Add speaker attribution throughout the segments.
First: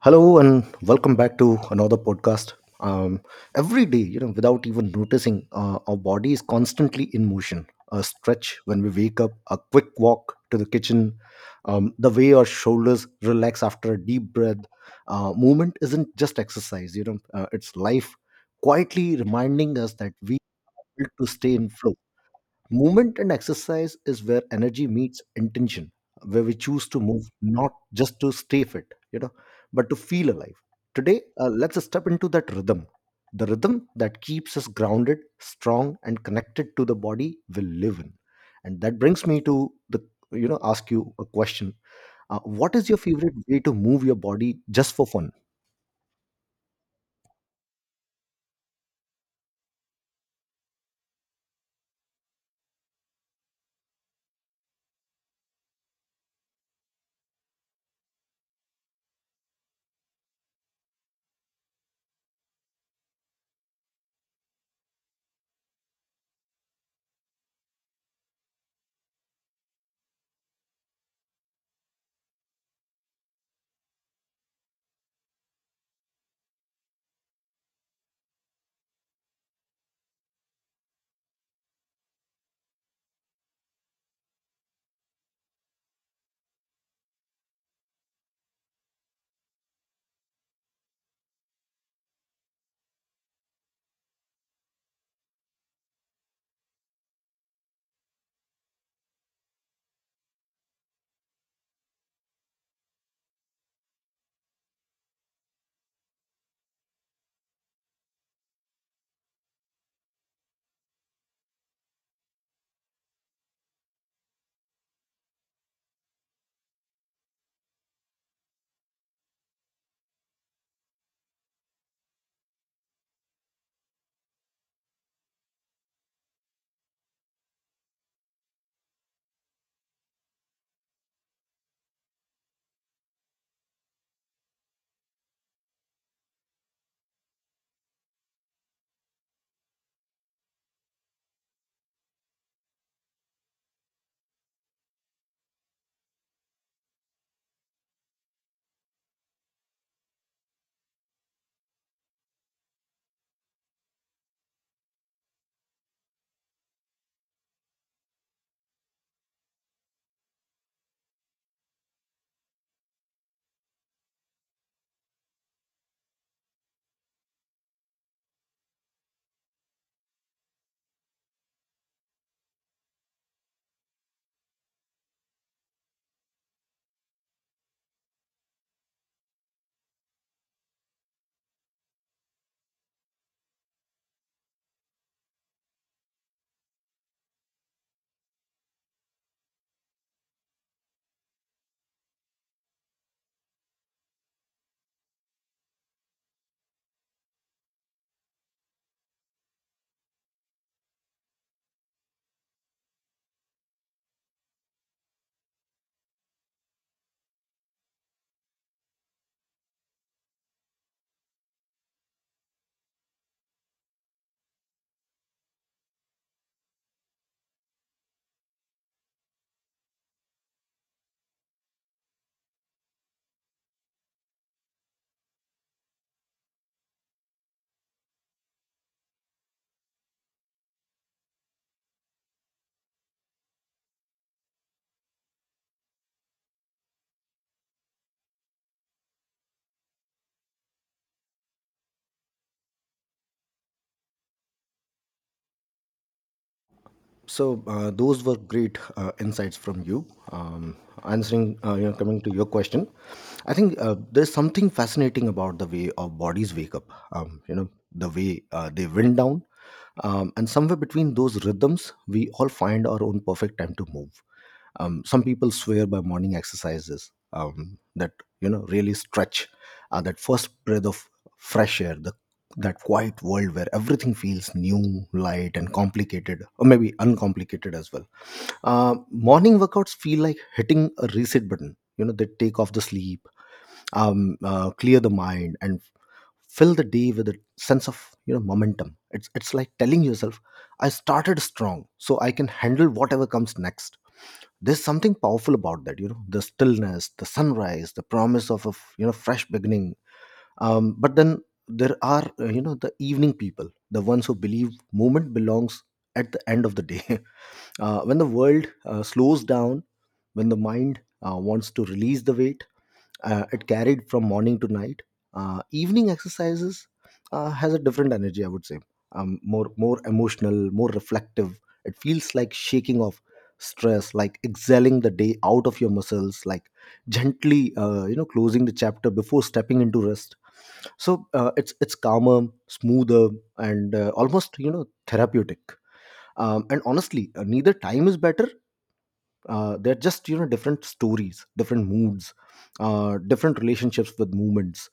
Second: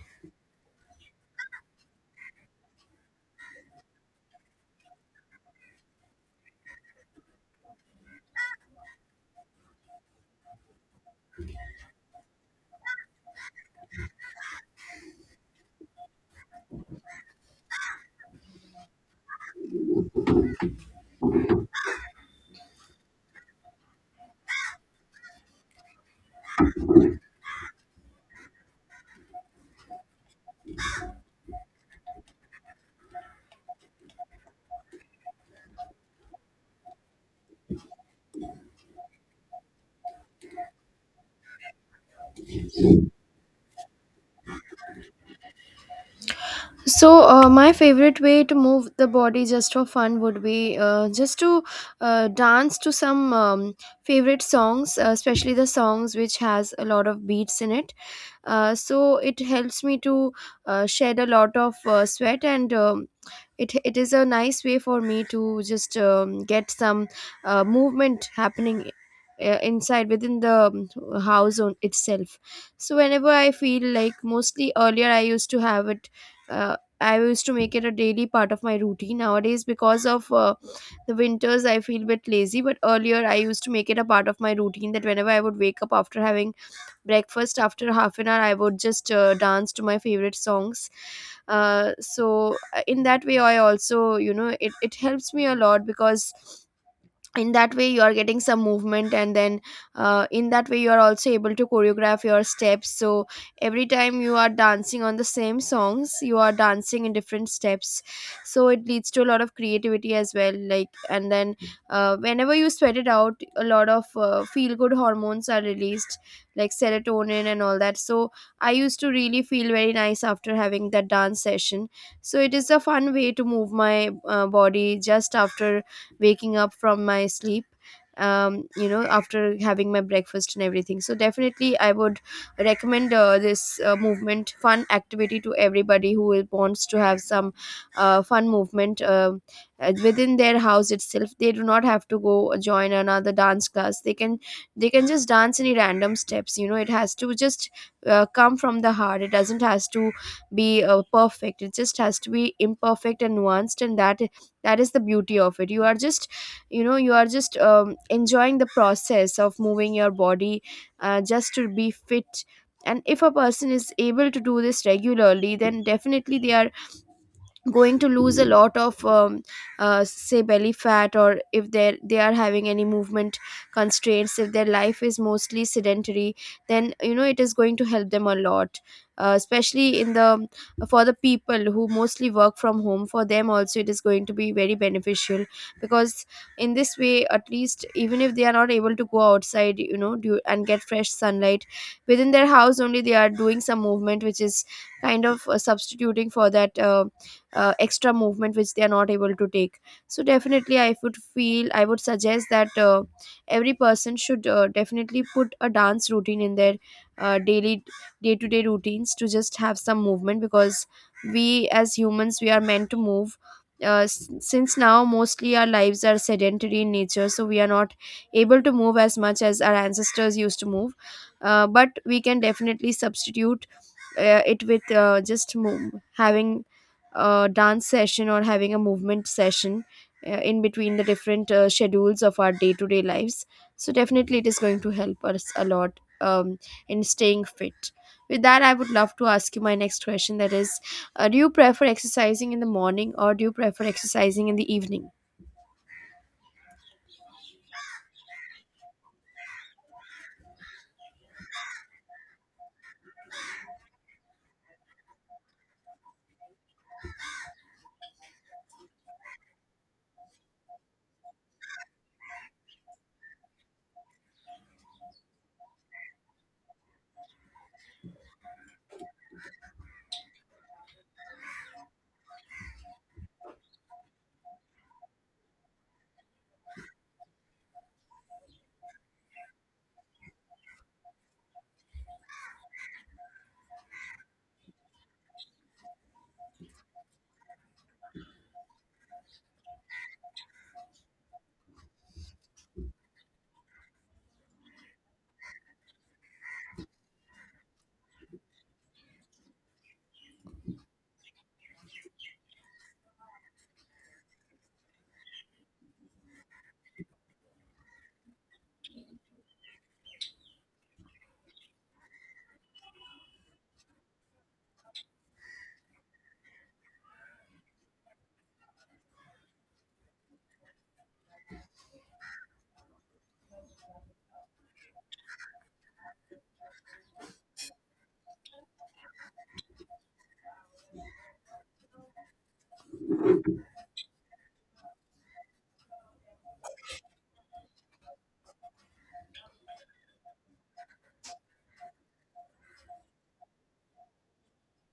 Speaker 1: Hello and welcome back to another podcast. Um, every day, you know, without even noticing, our body is constantly in motion. A stretch when we wake up, a quick walk to the kitchen, the way our shoulders relax after a deep breath. Movement isn't just exercise, you know, it's life quietly reminding us that we need to stay in flow. Movement and exercise is where energy meets intention, where we choose to move not just to stay fit, you know, but to feel alive. Today, let's step into that rhythm, the rhythm that keeps us grounded, strong, and connected to the body we live in. And that brings me to ask you a question. What is your favorite way to move your body just for fun?
Speaker 2: So, my favorite way to move the body just for fun would be just to dance to some favorite songs, especially the songs which has a lot of beats in it, so it helps me to shed a lot of sweat and it is a nice way for me to just get some movement happening inside within the house on itself. So whenever I feel like, mostly earlier I used to have it, I used to make it a daily part of my routine. Nowadays, because of the winters, I feel a bit lazy, but earlier I used to make it a part of my routine that whenever I would wake up, after having breakfast, after half an hour I would just dance to my favorite songs. So in that way, I also, you know, it helps me a lot because in that way you are getting some movement. And then in that way you are also able to choreograph your steps. So every time you are dancing on the same songs, you are dancing in different steps. So it leads to a lot of creativity as well, like. And then whenever you sweat it out, a lot of feel good hormones are released, like serotonin and all that. So I used to really feel very nice after having that dance session. So it is a fun way to move my body just after waking up from my sleep, um, you know, after having my breakfast and everything. So definitely I would recommend this movement fun activity to everybody who wants to have some fun movement within their house itself. They do not have to go join another dance class. They can, they can just dance any random steps. You know, it has to just come from the heart. It doesn't has to be perfect. It just has to be imperfect and nuanced, and that is the beauty of it. You are just, you know, you are just enjoying the process of moving your body just to be fit. And if a person is able to do this regularly, then definitely they are going to lose a lot of say belly fat. Or if they are having any movement constraints, if their life is mostly sedentary, then, you know, it is going to help them a lot, especially in the, for the people who mostly work from home, for them also it is going to be very beneficial. Because in this way, at least even if they are not able to go outside, you know, and get fresh sunlight, within their house only they are doing some movement, which is kind of substituting for that extra movement which they are not able to take. So definitely I would feel, I would suggest that, every person should definitely put a dance routine in their daily day to day routines to just have some movement. Because we as humans, we are meant to move. Since now mostly our lives are sedentary in nature, so we are not able to move as much as our ancestors used to move. But we can definitely substitute it with having a dance session or having a movement session in between the different schedules of our day-to-day lives. So definitely it is going to help us a lot, in staying fit. With that, I would love to ask you my next question, that is, do you prefer exercising in the morning or do you prefer exercising in the evening?
Speaker 1: So, those were great insights from you. Um, Answering, coming to your question, I think there's something fascinating about the way our bodies wake up. Um, you know, the way they wind down, and somewhere between those rhythms, we all find our own perfect time to move. Some people swear by morning exercises that you know really stretch, that first breath of fresh air, the that quiet world where everything feels new, light and complicated, or maybe uncomplicated as well. Morning workouts feel like hitting a reset button. You know, they take off the sleep, clear the mind and fill the day with a sense of, you know, momentum. It's like telling yourself, I started strong so I can handle whatever comes next. There's something powerful about that, you know, the stillness, the sunrise, the promise of a you know, fresh beginning. But then there are, you know, the evening people, the ones who believe movement belongs at the end of the day. When the world slows down, when the mind wants to release the weight it carried from morning to night. Evening exercises has a different energy, I would say. More emotional, more reflective. It feels like shaking off stress, like exhaling the day out of your muscles, like gently, you know, closing the chapter before stepping into rest. So, it's calmer, smoother, and almost, you know, therapeutic. And honestly, neither time is better. They're just, you know, different stories, different moods, different relationships with movements.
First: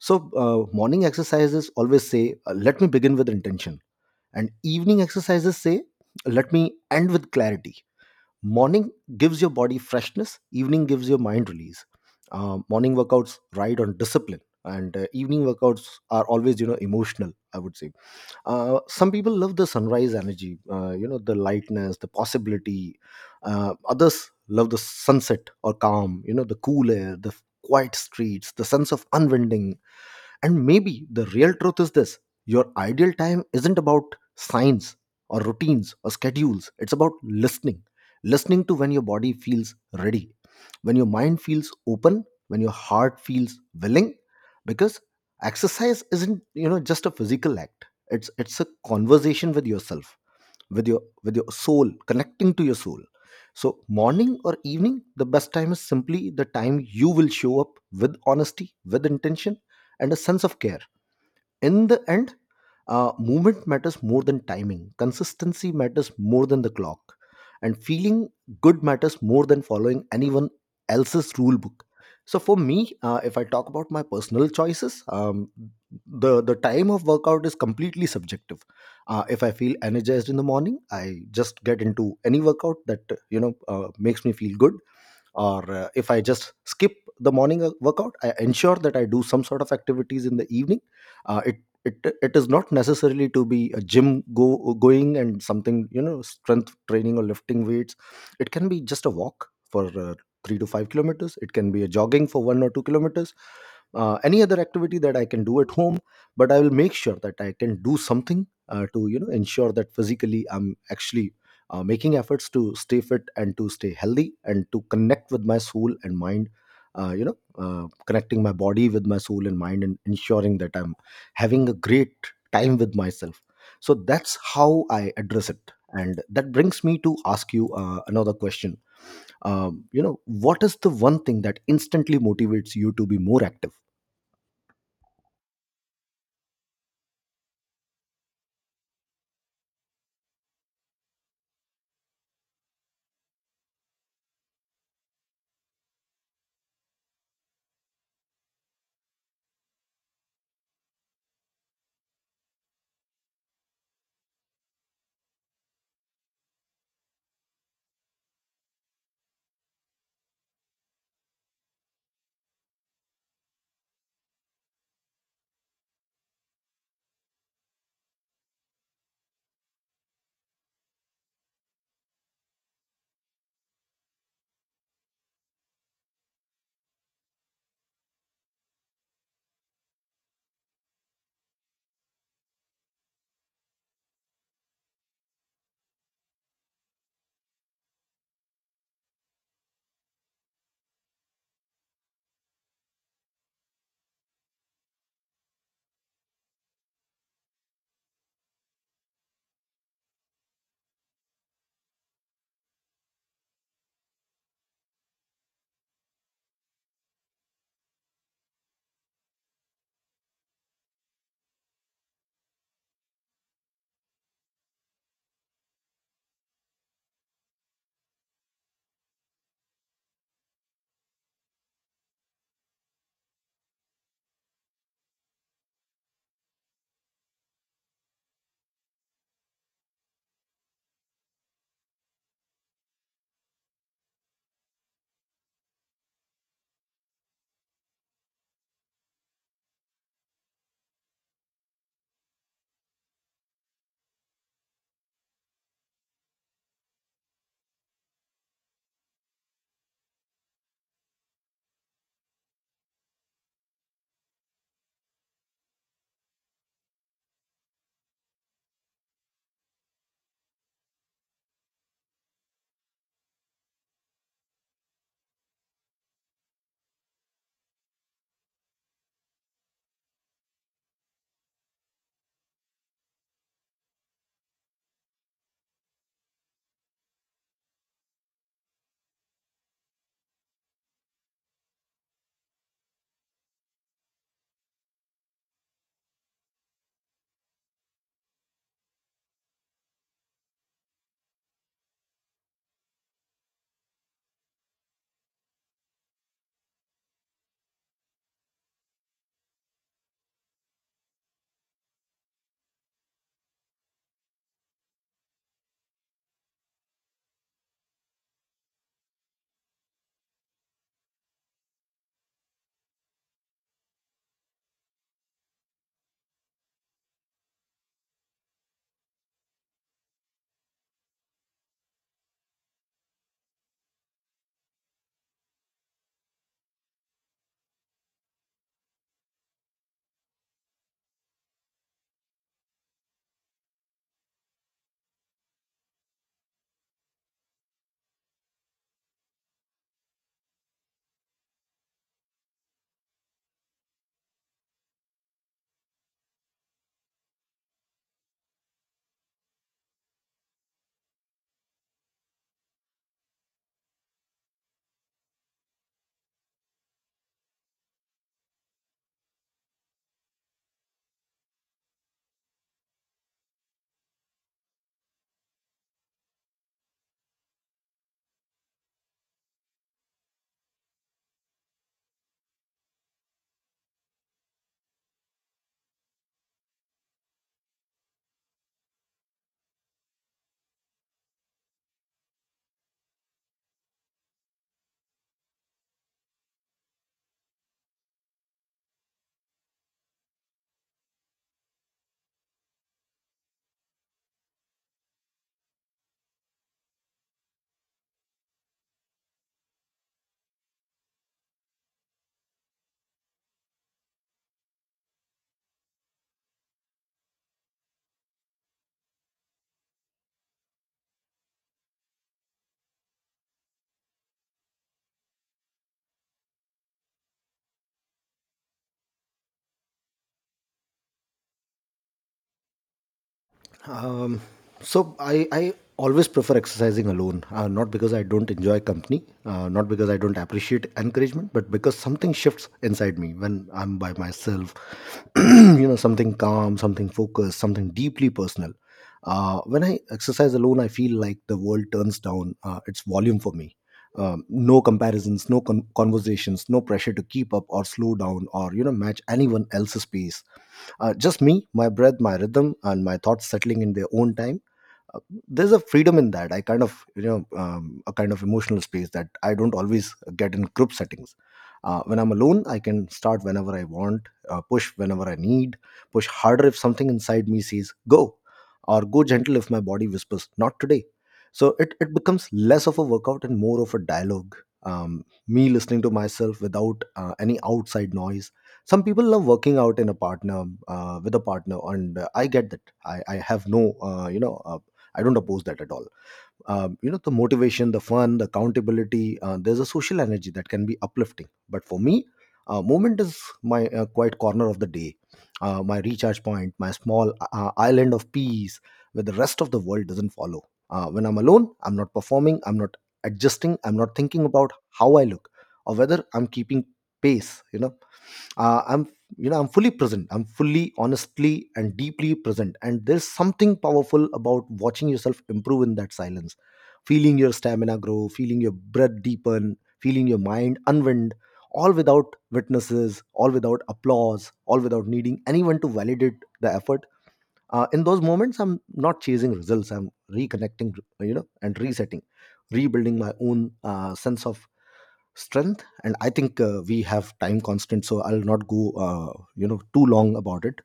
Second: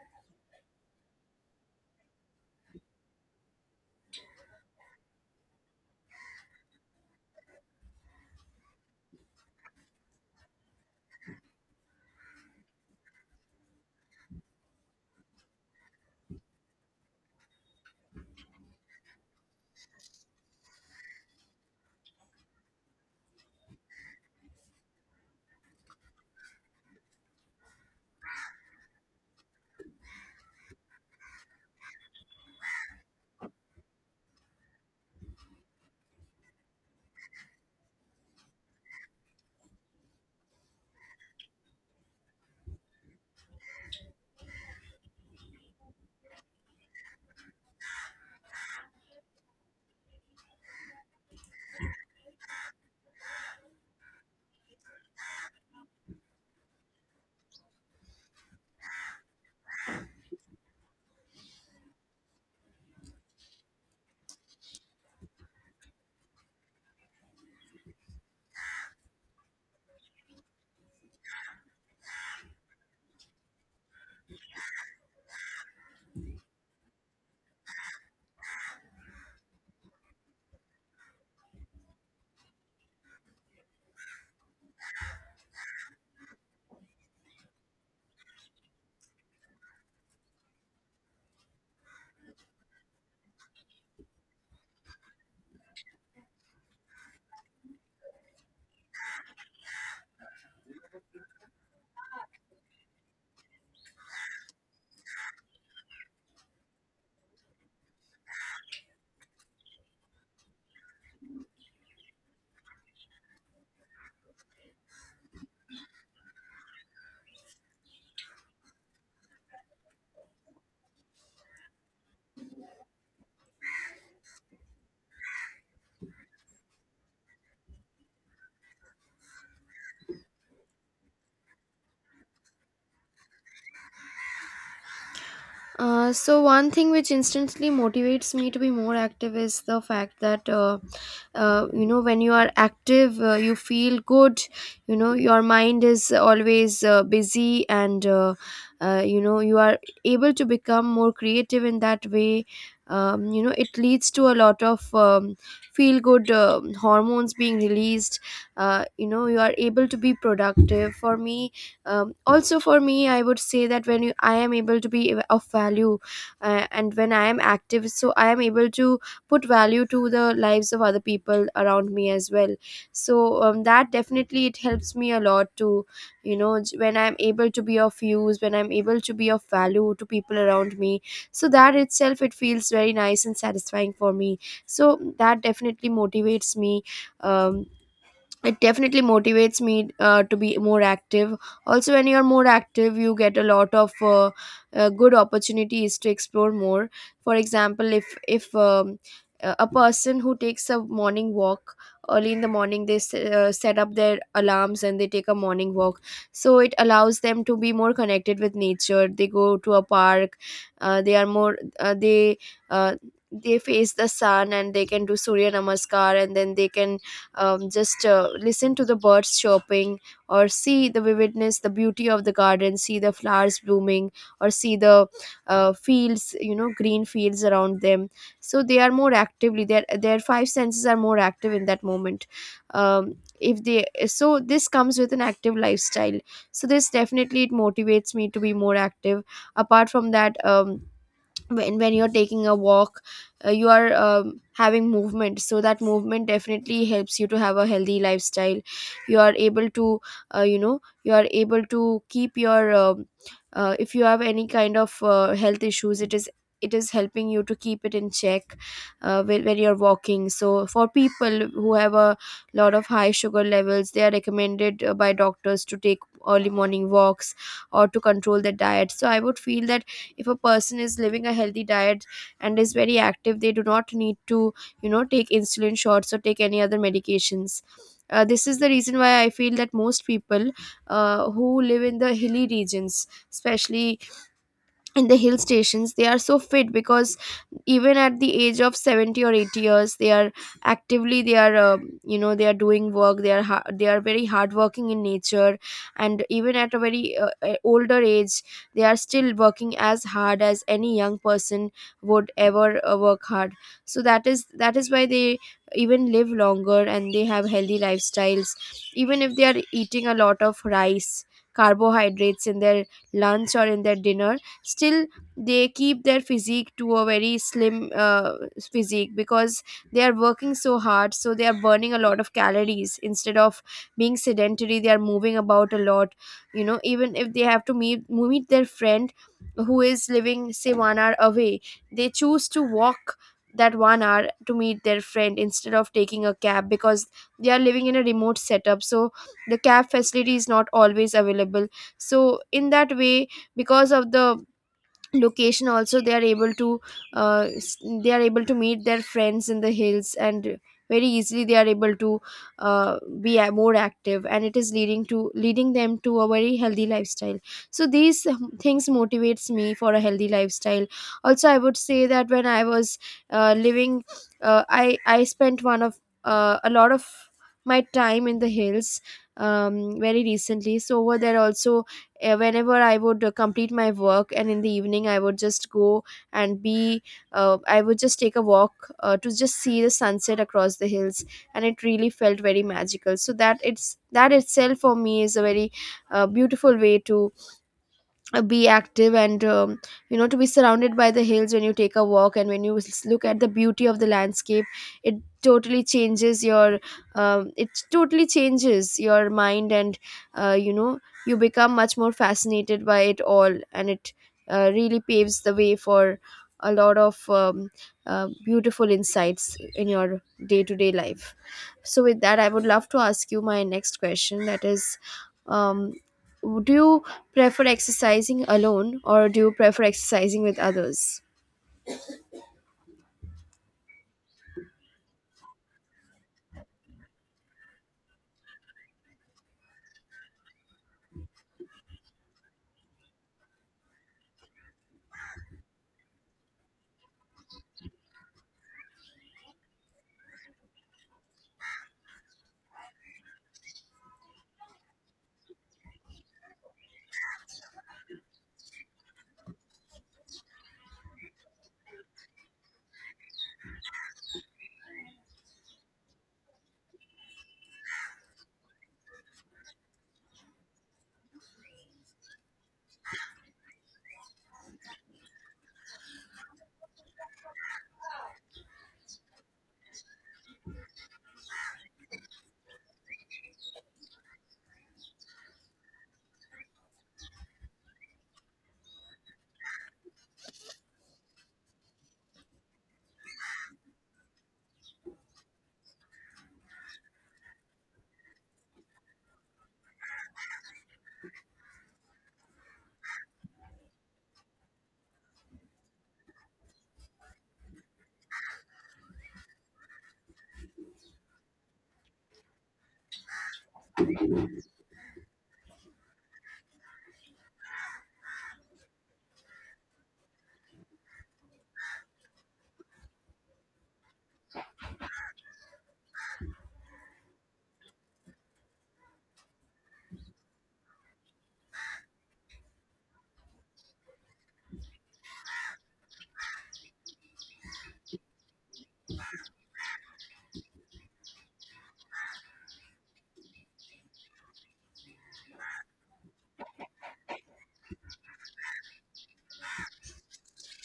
Speaker 1: So, morning exercises always say, let me begin with intention, and evening exercises say, let me end with clarity. Morning gives your body freshness, evening gives your mind release. Morning workouts ride on discipline, and evening workouts are always, you know, emotional, I would say. Some people love the sunrise energy, you know, the lightness, the possibility. Others love the sunset or calm, you know, the cool air, the quiet streets, the sense of unwinding. And maybe the real truth is this: your ideal time isn't about signs or routines or schedules, it's about listening. Listening to when your body feels ready, when your mind feels open, when your heart feels willing, because exercise isn't, you know, just a physical act. It's a conversation with yourself, with your soul, connecting to your soul. So morning or evening, the best time is simply the time you will show up with honesty, with intention, and a sense of care. In the end, movement matters more than timing. Consistency matters more than the clock. And feeling good matters more than following anyone else's rule book. So for me, if I talk about my personal choices, the time of workout is completely subjective. If I feel energized in the morning, I just get into any workout that makes me feel good. Or if I just skip the morning workout, I ensure that I do some sort of activities in the evening. uh, it it, it is not necessarily to be a gym go going and something, you know, strength training or lifting weights. It can be just a walk for 3 to 5 kilometers. It can be a jogging for 1 or 2 kilometers, any other activity that I can do at home. But I will make sure that I can do something to, you know, ensure that physically I'm actually making efforts to stay fit and to stay healthy and to connect with my soul and mind. Connecting my body with my soul and mind and ensuring that I'm having a great time with myself. So that's how I address it, and that brings me to ask you another question. You know, what is the one thing that instantly motivates you to be more active?
Speaker 2: So one thing which instantly motivates me to be more active is the fact that, you know, when you are active, you feel good. You know, your mind is always busy, and you know, you are able to become more creative in that way. Um, you know, it leads to a lot of, feel good hormones being released. You know, you are able to be productive. For me, also for me, I would say that when you, I am able to be of value and when I am active, so I am able to put value to the lives of other people around me as well. So, that definitely it helps me a lot to, you know, when I'm able to be of use, when I'm able to be of value to people around me, so that itself it feels very nice and satisfying for me. So that definitely motivates me, um, it definitely motivates me to be more active. Also when you're more active, you get a lot of good opportunities to explore more. For example, if a person who takes a morning walk early in the morning, they set up their alarms and they take a morning walk. So it allows them to be more connected with nature. They go to a park. uh, they are more uh, they uh, they face the sun, and they can do surya namaskar, and then they can, just listen to the birds chirping, or see the vividness, the beauty of the garden, see the flowers blooming, or see the fields, you know, green fields around them. So they are more actively, their 5 senses are more active in that moment. Um, if they, so this comes with an active lifestyle. So this definitely it motivates me to be more active. Apart from that, when you're taking a walk, you are, having movement, so that movement definitely helps you to have a healthy lifestyle. You are able to you know, you are able to keep your um, if you have any kind of health issues, it is helping you to keep it in check. When you're walking, so for people who have a lot of high sugar levels, they are recommended by doctors to take early morning walks, or to control their diet. So I would feel that if a person is living a healthy diet and is very active, they do not need to, you know, take insulin shots or take any other medications. This is the reason why I feel that most people who live in the hilly regions, especially in the hill stations, they are so fit. Because even at the age of 70 or 80 years, they are actively, they are, um, you know, they are doing work, they are they are very hardworking in nature. And even at a very older age, they are still working as hard as any young person would ever work hard. So that is, that is why they even live longer and they have healthy lifestyles. Even if they are eating a lot of rice carbohydrates in their lunch or in their dinner, still they keep their physique to a very slim physique. Because they are working so hard, so they are burning a lot of calories instead of being sedentary. They are moving about a lot. You know, even if they have to meet their friend who is living, say, 1 hour away, they choose to walk that 1 hour to meet their friend instead of taking a cab. Because they are living in a remote setup, so the cab facility is not always available. So in that way, because of the location also, they are able to, uh, s- they are able to meet their friends in the hills. And very easily they are able to be more active, and it is leading to, leading them to a very healthy lifestyle. So these, things motivates me for a healthy lifestyle. Also, I would say that when I was living, I spent one of, a lot of my time in the hills, very recently. So over there also, whenever I would complete my work, and in the evening I would just go and be, I would just take a walk to just see the sunset across the hills. And it really felt very magical. So that, it's, that itself for me is a very beautiful way to be active. And, you know, to be surrounded by the hills when you take a walk, and when you look at the beauty of the landscape, it totally changes your, it totally changes your mind. And you know, you become much more fascinated by it all, and it really paves the way for a lot of beautiful insights in your day-to-day life. So, with that, I would love to ask you my next question, that is, um, do you prefer exercising alone or do you prefer exercising with others?
Speaker 1: Um, so I always prefer exercising alone, not because I don't enjoy company, not because I don't appreciate encouragement, but because something shifts inside me when I'm by myself. You know, something calm, something focused, something deeply personal. When I exercise alone, I feel like the world turns down its volume for me. No comparisons, no conversations, no pressure to keep up or slow down or, you know, match anyone else's pace. Just me, my breath, my rhythm, and my thoughts settling in their own time. uh, there's a freedom in that, I kind of, you know, a kind of emotional space that I don't always get in group settings. When I'm alone, I can start whenever I want, push whenever I need, push harder if something inside me says go, or go gentle if my body whispers not today. So it becomes less of a workout and more of a dialogue. Me listening to myself without any outside noise. Some people love working out in a partner, with a partner, and I get that. I have no I don't oppose that at all. You know, the motivation, the fun, the accountability, there's a social energy that can be uplifting. But for me, movement is my quiet corner of the day, my recharge point, my small island of peace where the rest of the world doesn't follow. When I'm alone, I'm not performing, I'm not adjusting, I'm not thinking about how I look or whether I'm keeping pace. You know, uh, i'm I'm fully present, I'm fully honestly and deeply present, and there's something powerful about watching yourself improve in that silence, feeling your stamina grow, feeling your breath deepen, feeling your mind unwind, all without witnesses, all without applause, all without needing anyone to validate the effort. In those moments, I'm not chasing results, I'm reconnecting, you know, and resetting, rebuilding my own sense of strength. And I think we have time constant, so I'll not go you know too long about it.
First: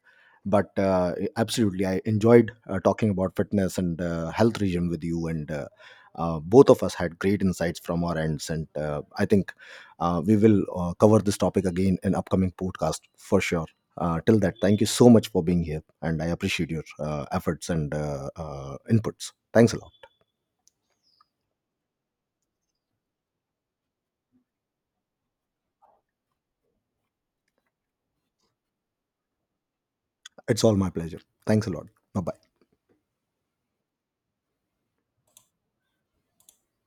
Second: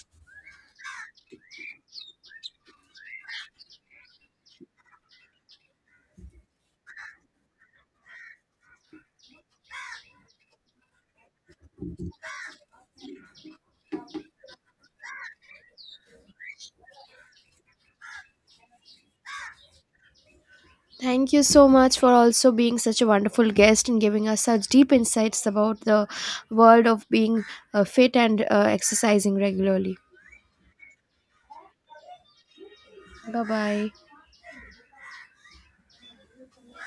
Speaker 1: But absolutely, I enjoyed talking about fitness and health regime with you, and both of us had great insights from our ends. And I think we will cover this topic again in upcoming podcast for sure. Till that, thank you so much for being here, and I appreciate your efforts and inputs. Thanks a lot.
Speaker 2: Thank you so much for also being such a wonderful guest and giving us such deep insights about the world of being fit and exercising regularly.
Speaker 1: It's all my pleasure. Thanks a lot. Bye bye.
Speaker 2: Bye bye.